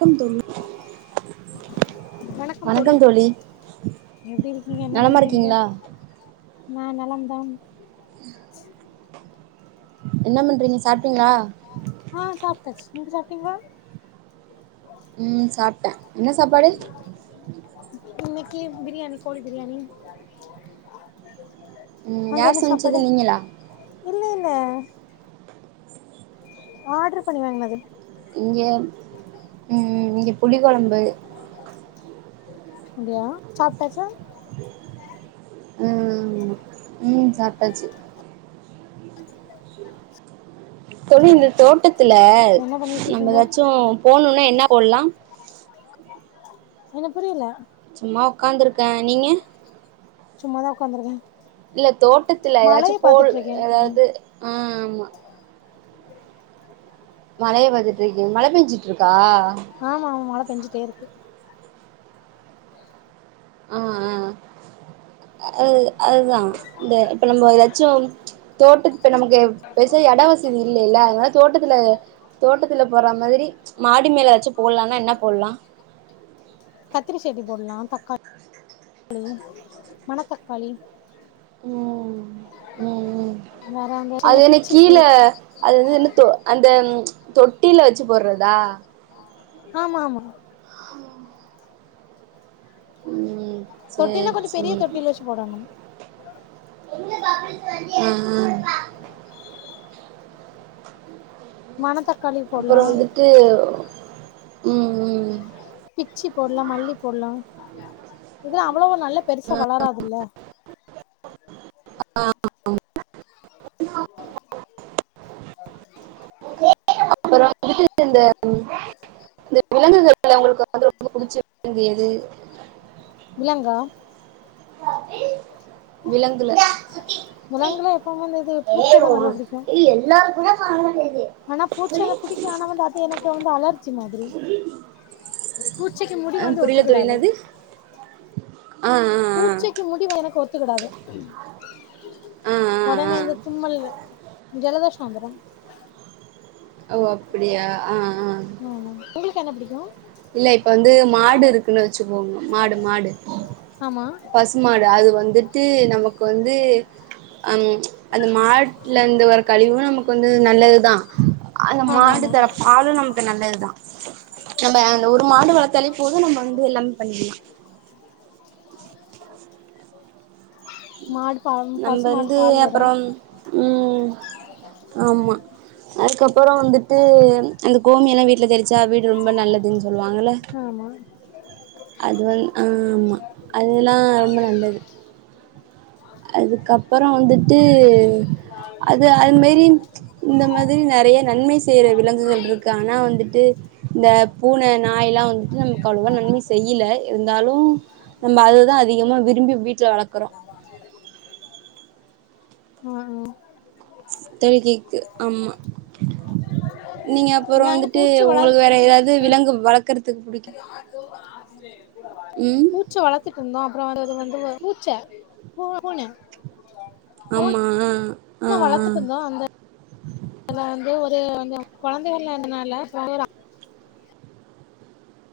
வணக்கம் தோழி வணக்கம் தோழி எப்டி இருக்கீங்க என்ன நலமா பண்றீங்க இருக்கீங்களா நா நலம்தான் என்ன பண்றீங்க சாப்ட்டீங்ளா டீங்ளா ம் சாப்ட்டே என்ன சாப்பாடு இன்னக்கி பிரியாணி கோழி பிரியாணி ம் அங்க யார் என்ன சாப்பாடு சமச்சது நீங்களா இல்ல இல்ல ஆட்ரு பண்ணி வாங்குனது இங்க ம் இங்க புளி கொழம்பு அப்டியா சாப்ட்டாச்சா ம் ம் ம் சாப்டாச்சு தோழி சேரி இந்த சேரி தோட்டத்துல என்ன பண்ணிட்டு நம்ம இருக்கீங்க ஏதாச்சு போணுனா என்னா போல்லா என்ன புரியல சும்மா உக்காந்துருக்கே நீங்க சும்மாதா உக்காந்துருக்கே இல்ல தோட்டத்துல ஏதாச்சு மழைய போல் பாத்துட்ருக்கே ம் ஏதாவது ம் ஆமா மழய பாத்துட்டு இருக்கீங் மழ பேஞ்சுட்டு இருக்கா ஆமா ஆமா மழ பேஞ்சுட்டே இருக்கு ஆ ஆ அ அதுதா இந்த இப்ப நம்ப ஏதாச்சும் தோட்டத் இப்ப நமக்கு பெசா எடோ வசதி இல்லைல்ல அதனால தோட்டத்துல தோட்டத்துல போற மாதிரி மாடி மேல வச்சு போட்லான்னா என்ன போட்லா கத்திரி செட்டி போட்லா தக்காள் மணத்தக்காளி ம் ம் ம் வேற அந்த சின்ன அது என்ன பிச்சி பூ கீழ அது வந்து என்ன தே அந்த தொட்டில வச்சு போட்றதா ஆமா ஆமா ம் சேரி தொட்டின்னா கொஞ்சோ பெரிய சேரி தொட்டியில வச்சு [inaudible] ஆ ஆ மனத்தக் அப்புறோ வந்துட்டு ம் ம் பிச்சி போட்லா வ்வளவோ நல்ல பெருசா வளராதுல்ல [unintelligible] அ அப்புறோ வந்துட்டு இந்த ம் இந்த விலங்குகள்ல உங்களுக்கு வந்து ரொம்ப புடிச்ச விலங்கு எது விலங்கா விலங்குல ஆ விலங்குல எப்பவுமே இந்த இது பூச்சதா நல்லா புடிக்கு ஆனா போச்சா புடிக்கும் ஆனா வந்து அது எனக்கு வந்து அலர்ச்ஜி மாதிரி பூச்சிக்கு முடி ஆ, வந்து புரியல தோழி ஒத்துக்குடாது என்னது ஆ ஆ பூச்சிக்கு முடி வளரக்கோத் துக்குடாது ஆ ஆ ஆ ஒடனே இந்த தும்மல் ஜல [unintelligible] ஓ அப்புடியா ஆ ஆ ஆமா உங்களுக்கு என்ன பிடிக்கூ இல்ல இப்ப வந்து மாடு இருக்குன்னு வச்சுகோங்க மாடு மாடு ஆமா பசுமாடு அது வந்திட்டு நமக்கு வந்து அம் அந்த மாட்லந்து வர கழிவு நமக்கு வந்து நல்லதுதா அந்த ஆமா மாடு ஆமா தர பாலு நமக்கு நல்லதுதா நம்ப அந்த ஒரு மாடு வளத்தாலே போதூ நம்ப வந்து எல்லாமே பண்ணிக்கிலா மாடு பம் நம்ம பசு மாடு வந்து பால் தரூ அப்புறம் ம் ஆமா அதுக்கப்பறோ வந்துட்டு அந்த கோமியெல்லா வீட்ல தெளிச்சா வீடு ரொம்ப நல்லதுன் ஆமா அது வந் ஆமா அதுல்லா ரொம்ப நல்லது அதுக்கப்புறோ வந்துட்டு அது அது மேரி இந்த மாதிரி நறைய நன்மை செய்ற விலங்குகள்ட்ருக்கு ஆனா வந்துட்டு இந்த பூன நா நாய்லா வந்துட்டு நமக்கு அவ்ளவா நன்மை செய்யில இருந்தாலு நம்ப அதுதா அதிகமா விரும்பி வீட் ஜ வளக்குறோ அ அ தொழுகிக்கு ஆமா நீங்க அப்புறோ அங்க வந்துட்டு பூச்சி உங்களுக்கு வளர்த் வேற ஏதாவது விலங்கு வளக்கறதுக்கு புடிக்கும் பூச்ச வளத்துட்ருந்தோ அப்புறோ அது அது வந்து வ பூச்ச பூ பூன ஆமா ஆ ஆ பூன ஆ வளத்துட்டு இருந்தோ அந்தல வந்து அது வந்து குழந்தைகள்ல இருந்தனால [unintelligible]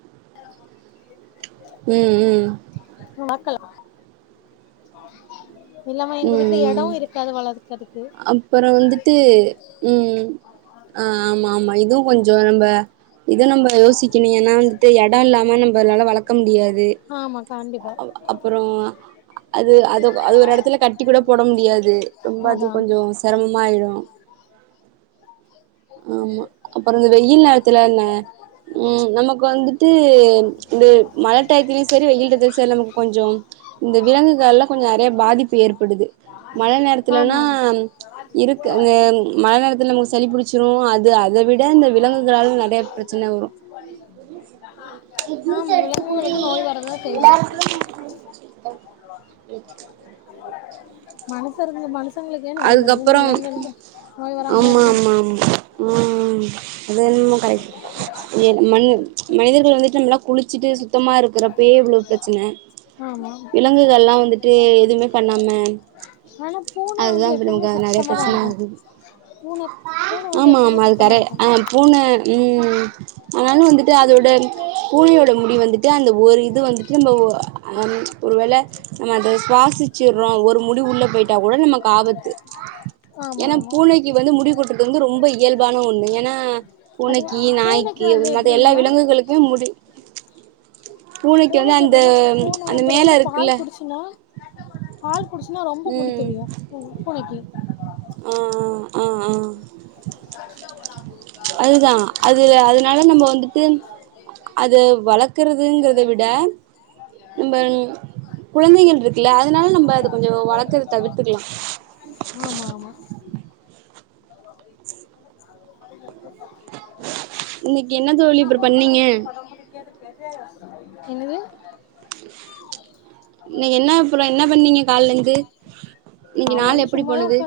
[inaudible] ம் ம் வளக்கல [inaudible] இல்லாம எங்க வீட்டுல எடம் இருக்காது வளர் அப்புற வந்துட்டு ம் ஆ ஆமா ஆமா இதுவும் கொஞ்சோ நம்ப இத நம்ம யோசிக்கணு ஏனா வந்துட்டு எ டோ இல்லாமா நம்பளால வளக்க முடியாது ஆமா கண்டிப்பா அ அப்புற அது அது அது ஒரு இடத் துல கட்டி கூட போட முடியாது ரொம்ப அது அதா கொஞ்சொ சிரமமா ஆயிரும் ஆமா அப்புறம் இந்த வெயில் நேரத்துல [unintelligible] ம் நமக்கு வந்துட்டு இந்த மழ டைதலயு சரி வெயில் டைத்திலும் சரி நமக்கு கொஞ்சொ இந்த விலங்குகளா கொஞ்சொ நிறைய பாதிப் பு ஏற்படுது மழை நேரத்திலனா ஆமா இருக்கு அந்த மழை நேரத்தில நமக்கு சளிபுடிச் [inaudible] நெறைய பிரச்சன வரு நீ ஜூஸ் ஆமா எடுத்து குடி விலங்குகளுக்கு நோய் வரதா செய்து எல்லாருக்கும் [unintelligible] மனுசற்க மனுஷங்களுக்கே நோய் வருது அதுக்கப்புறம் விலங்குகளுக்கு நோய் வராமலயா ஆமா இருக்கு ஆமா ஆமா ம் அது என்னமோ கரெக்டு [unintelligible] மன் மனிதர்கள் வந்துட்டு நம்மளா குளிச்சுட்டு சுத்தமா இருக்கறப்பயே இவ்ளோ பிரச்சன ஆமா விலங்குகள் எல்லா வந்துட்டு எதுவுமே பண்ணாம ஆனா பூன வந்து அதுதான் இப்ப எப்பவுமே நமக்கு நெறைய சுத்தமாதா பிரச்சன இருக்கு ஆகுது பூன பூன வந்து ஆமா எப்பவுமே ஆமா சுத்தமா அதுக்கரெ இருக்கு ஆ பூன ம் அதனாலு வந்துட்டு அதோட பூனையோட முடி வந்துட்டு அந்த ஒரு இது வந்துட்டு நம்ம ஒ அம் ஒரு வேள நம்ம அத சுவாசிச்சறோ ஒரு முடி உள்ள பெயி ட்டா கூட நமக்கு ஆபத்து ஆமா ஏன்னா ஆமா பூனைக்கு வந்து முடிகொட்டது வந்து ரொம்ப இயல்பான ஒண்ணு ஏன்னா அது பூனைக்கு பூனைக்கு நாய்க்கு வந்து [unintelligible] மத்த எல்லா எப்டின்னா விலங்குகளளுக்கு முடி [unintelligible] வந்து பூனைக்கு அந்த எப்டின்னா பூனை அந்த வந்து ரொம்ப மேல பால் இருக்குல்ல குடிச்சுன்னா பால் குடிச்சுன்னா ரொம் ம் தெரியும் பூ பூனைக்கு ஆ ஆ ஆ அதுதா அதுல அதனால நம்ம வந்துட்டு அது வளக்கறதுங்கறத விட நம்ப குழந்தைகள் இருக்குல்ல அதனால நம்ப அத கொஞ்சம் வளர்க்கத தவிர்த்துக்கலா ஆமா ஆமா இன்னைக்கு என்ன தோழி இப்புற பண்ணீங்க என்னது இன்னைக்கு என்ன அப்புற என்ன பண்ணீங்க காலே இருந்து இன்னைக்கு காலைல நாள் இருந்து எப்டி போனது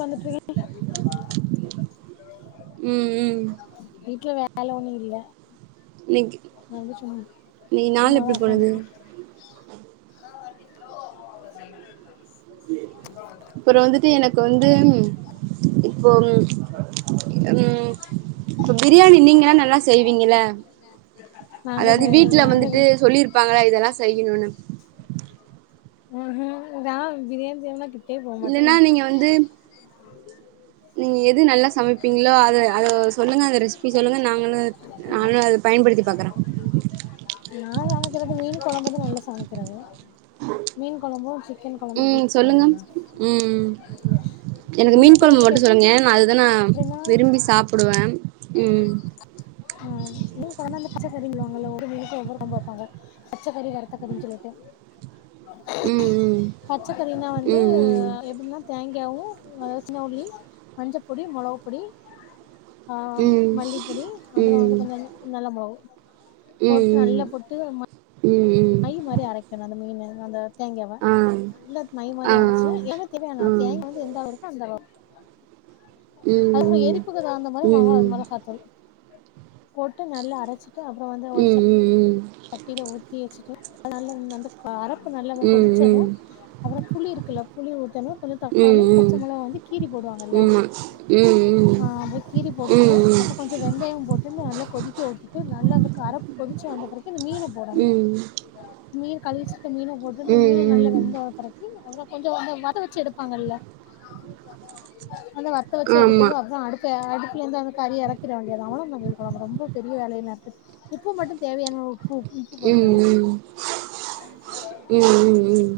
வந்துட்டு இருக்கே ம் ம் வீட்ல வேல ஒண்ணு இல்ல இன்னைக்கு நா வந்து சும் இன்னைக்கு நாள் சும்மா தா எப்டி உக்காந்து போனது இருக்கே [unintelligible] அப்புறொ வந்துட்டு எனக்கு வந்து இப்போ ம் இப்ப பிரியாணி நீங்கல்லா நல்லா செய்வீங்கள நாங்க அதாவது ச வீட்டுல நாங்க வந்துட்டு சொல்லியிருப்பாங்களா இதெல்லா செய்யணும்னு ம்ஹு நா பிரியாணி செய் மாட்டிட் இல்லன்னா நீங்க வந்து நீங் எ து நல்லா சமைப்பீங்ளோ அத அத சொல்லுங்க அந்த ரெசிபி சொல்லுங்க நாங்களு நானு அத பயன்படுத்தி பாக்கறே [unintelligible] நா சமைக்கிறது மீன் கொழம்பதா நல்லா சமைக்கிறது மீன் கொழம்பு சிக்கன் கொழம்பு ம் பீஃப் சொல்லுங்க கொழம்புந்தா எனக் மீன் கொழம்பு மட்டு சொல்லுங்க நா அதுதா நா விரும்பி சாப்புடுவே ம் ம் மீன் [inaudible] [unintelligible] ஒரு மீனுக்கு ஒவ்வொரு கொழம்பு வெப்பாங்க பச்சக்கறி வறுத்த கறின் சொல்லிட்டு ம் பச்சக்கறினா ம் வந்து ம் எப்பின்னா தே ங்யாவு அதாவ் சின்ன ஒள்ளி மஞ்சப்பொடி மொளவுப் பொடி ஆ ம் மல்லிப்பொடி அப்புறோ வந்து கொஞ்சஞ்சோ நல்ல மொளவு போட்டு ம் நல்லா போட்டு ம ம் ம் அந்த தேங்யாவ ஆ நல்ல மை மாரி ஆ அரைச்சு ஆ [inaudible] ம் தேங்கா வந்து எந்த அளவு இருக்கோ அந்த அளவு அதுகபுற ம் எரிப்புக்கு தகுந்த மாரி மகா ம் மெளகாத்தூள் போட்டு நல்லா அரைச்சிட்டு அப்புறோ வந்து ம் ஒரு ச ம் ம் ட்டில ஊத்தி வெச்சுட்டு [inaudible] க்கு நல்ல வ கொதிச்சது அப்றோ புளி இருக்குல்ல புளி ஊத்தணு கொஞ்சோ தக்காளி பச்ச மொளகா வந்து கீறி போ டுவாங்கல்ல ம் ம் அ அத கீறி போட்டுட்டு அப்ப கொஞ்சோ வெந்தயம் போட்டு நல்லா கொதிக்க உட்டுட்டு நல்லா அந்து கரப் கொதிச்சு வந்த பிற அந்த மீன போடணு ம் மீன கழுவி வெச்சு க்க மீனை போட்டு அந்த மீனு நல்ல வெந்த ஒ பிறக்கு அப்ற கொஞ்சோ அந்த வத வெச்சு எடுப்பாங்கல்ல அந்த வத்த வெச்சு ஆமா எடுத்தது அதா அடு ல அடுப்லந்து வந்து கறி எறக்கிற வேண்டியதா அவளதா மீன் கொழம்பு ரொம்ப பெரிய வேலை என்ன இருக்குத் உப்பு மட்டுந் தேவையானோ ம் ம் ம் ம் ம்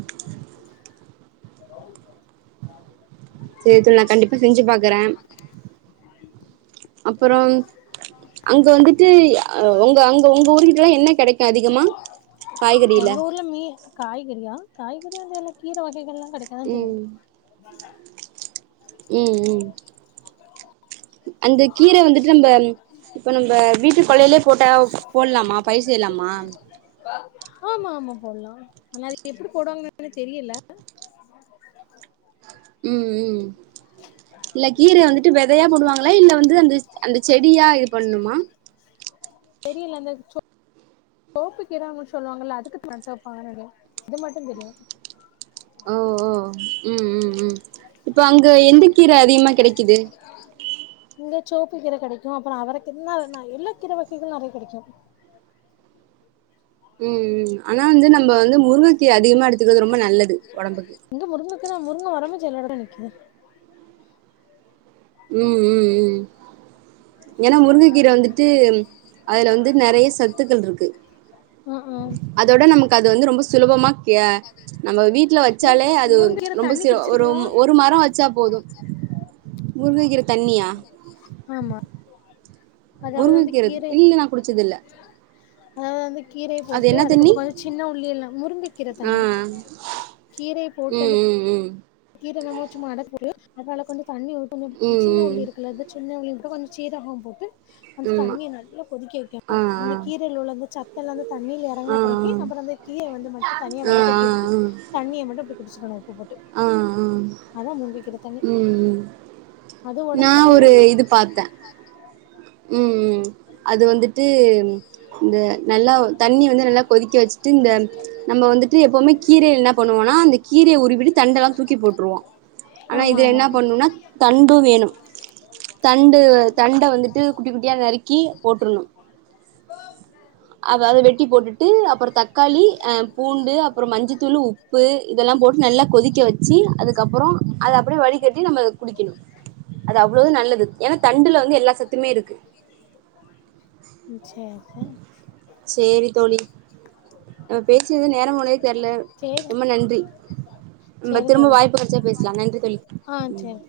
உ [unintelligible] சே தோழி நா கண்டிப்பா செஞ்சு பாக்கறே அப்புறோ அங்க வந்துட்டு அ ஒங்க அங்க உங்க ஊர்கிட்டல்லா என்ன கெடைக்கு அதிகமா காய்கறில எங்க ஊர்ல மீ காய்கறியா காய்கறி வந்து எல்லா கீர வகைகள்லா கெடைக்காதாஞ் செய்யு ம் ம் ம் அந்த கீர வந்துட்டு நம்ப இப்ப நம்ப வீட்டு கொள்ளைலியே போட்டா போல்லாமா பயிர் செய்லாமா அம் ஆமாமா போல்லா ஆனா அது எப்பிடி போடுவாங்கனு [inaudible] தெரியல்ல ம் ம் இல்ல கீரைய வந்துட்டு வெதையா போடுவாங்களா இல்ல வந்து அந்தச் அந்த செடியா இது பண்ணுமா தெரியல அந்த சோ [unintelligible] ப்புக்கீர அன்மா சொல்லுவாங்கல்ல [unintelligible] அது மட்டுந் தெரியு ஓ ஓ ம் ம் ம் இப்ப அங்க எந்த கீர அதிகமா கெடைக்கிது செவுப்பு கீர கெடைக்கு அப்புறோ அவரகி இன்னா வேண்ணா எல்லா கீர வகைகளு நறைய கெடைக்கு ம் ம் ம் ஆனா வந்து நம்ப வந்து முருங்க கீர அதிகமா எடுத்துக்கறது ரொம்ப நல்லது ஒடம்புக்கு ச்சு எல்லோரோட நிக்கிது ம் ம் ம் ஏனா முருங்க கீர வந்துட்டு அதுல வந்து நறைய சத்துக்கள்ருக்கு ம் ம் அதோட நமக்கு அது வந்து ரொம்ப சுலபமா ய நம்ம வீட்ல வெச்சாலே அது முருங்கக்கீர ரொம்ப தண்ணி சியொ குடிச்சிருக்கீங்களா ஒரும் ஒரு மரோ வெச்சா போது முருங்ககீர தண்ணியா ஆமா அதாவது முருங்கக்கீர இல்ல நா குடிச்சதில்ல அதாவ வந்து கீரைய அது போட்டு என்ன தண்ணி அதுக்கப்றமா தா சின்ன உள்ளி எல்லா முருங்க கீர ஆ தண்ணி கீரைய போட்டு ம் வந்து ம் கீர இல்லாம சும்மா [unintelligible] அதனால கொஞ்சோ தண்ணி ஊத்தனும் சின்ன ம் ம் உள்ளி இருக்குல இது சின்ன உள்ளி கொஞ்சோ சீரகம் போட்டு அந்த ம் தண்ணிய நல்லா கொதுக்க வைக்கனு ஆமா அந்த கீரையில உள்ள அந்த சத்தெல்லா தண்ணில ஆ ஆ எறங்கின பிறகி ஆ அப்றோ வந்து கீர வந்து மட்டு தனியா ஆ ஆ வடிக்கட்டி எடுத்து தண்ணிய மட்டு குடிச்சிருவே நா உப்பு போட்டு ஆஹ் ஆஹ் அதான் முந்திக்கிற தண்ணி ம் ம் அது நா உடம்புக்கு ஒரு நல்லது இது பாத்தே ம் ம் அது வந்துட்டு இந்த நல்லா தண்ணி வந்து நல்லா கொதிக்க வச்சுட்டு இந்த நம்ப வந்துட்டு எப்பவுமே கீரைய என்னா பண்ணுவோ னா அந்த கீரைய உருவிட்டு தண்டெல்லா தூக்கி போட்ருவோ ஆனா ஆமாம் இதுல என்னா ஆமாம் பண்ணுன்னா தண்டு வேனும் தண்டு தண்ட வந்துட்டு குட்டி குட்டியா நறுக்கி போட்றனு அத அத வெட்டி போட்டுட்டு அப்றோ தக்காளி ஆ பூண்டு அப்றோ மஞ்சத்தூளு உப்பு இதெல்லா போ ட்டு நல்லா கொதிக்க வச்சி அதுக்கப்றோ அத அப்டியே வடிகட்டி நம்ப அத குடிக்கனு அது அவ்ளவு நல்லது ஏனா தண்டுல வந்து எல்லா சத்துமே இருக்கு ம் சேர் சேரி தோழி நம்ப பேசுனது நேரோ போனதே தெர்ல சரி ரொம்ப நன்றி நம்ப சரி திரும்ப தோழி வாய்ப்பு கெடச்சா பேசலா நன்றி தோழி ஆ ம் சரி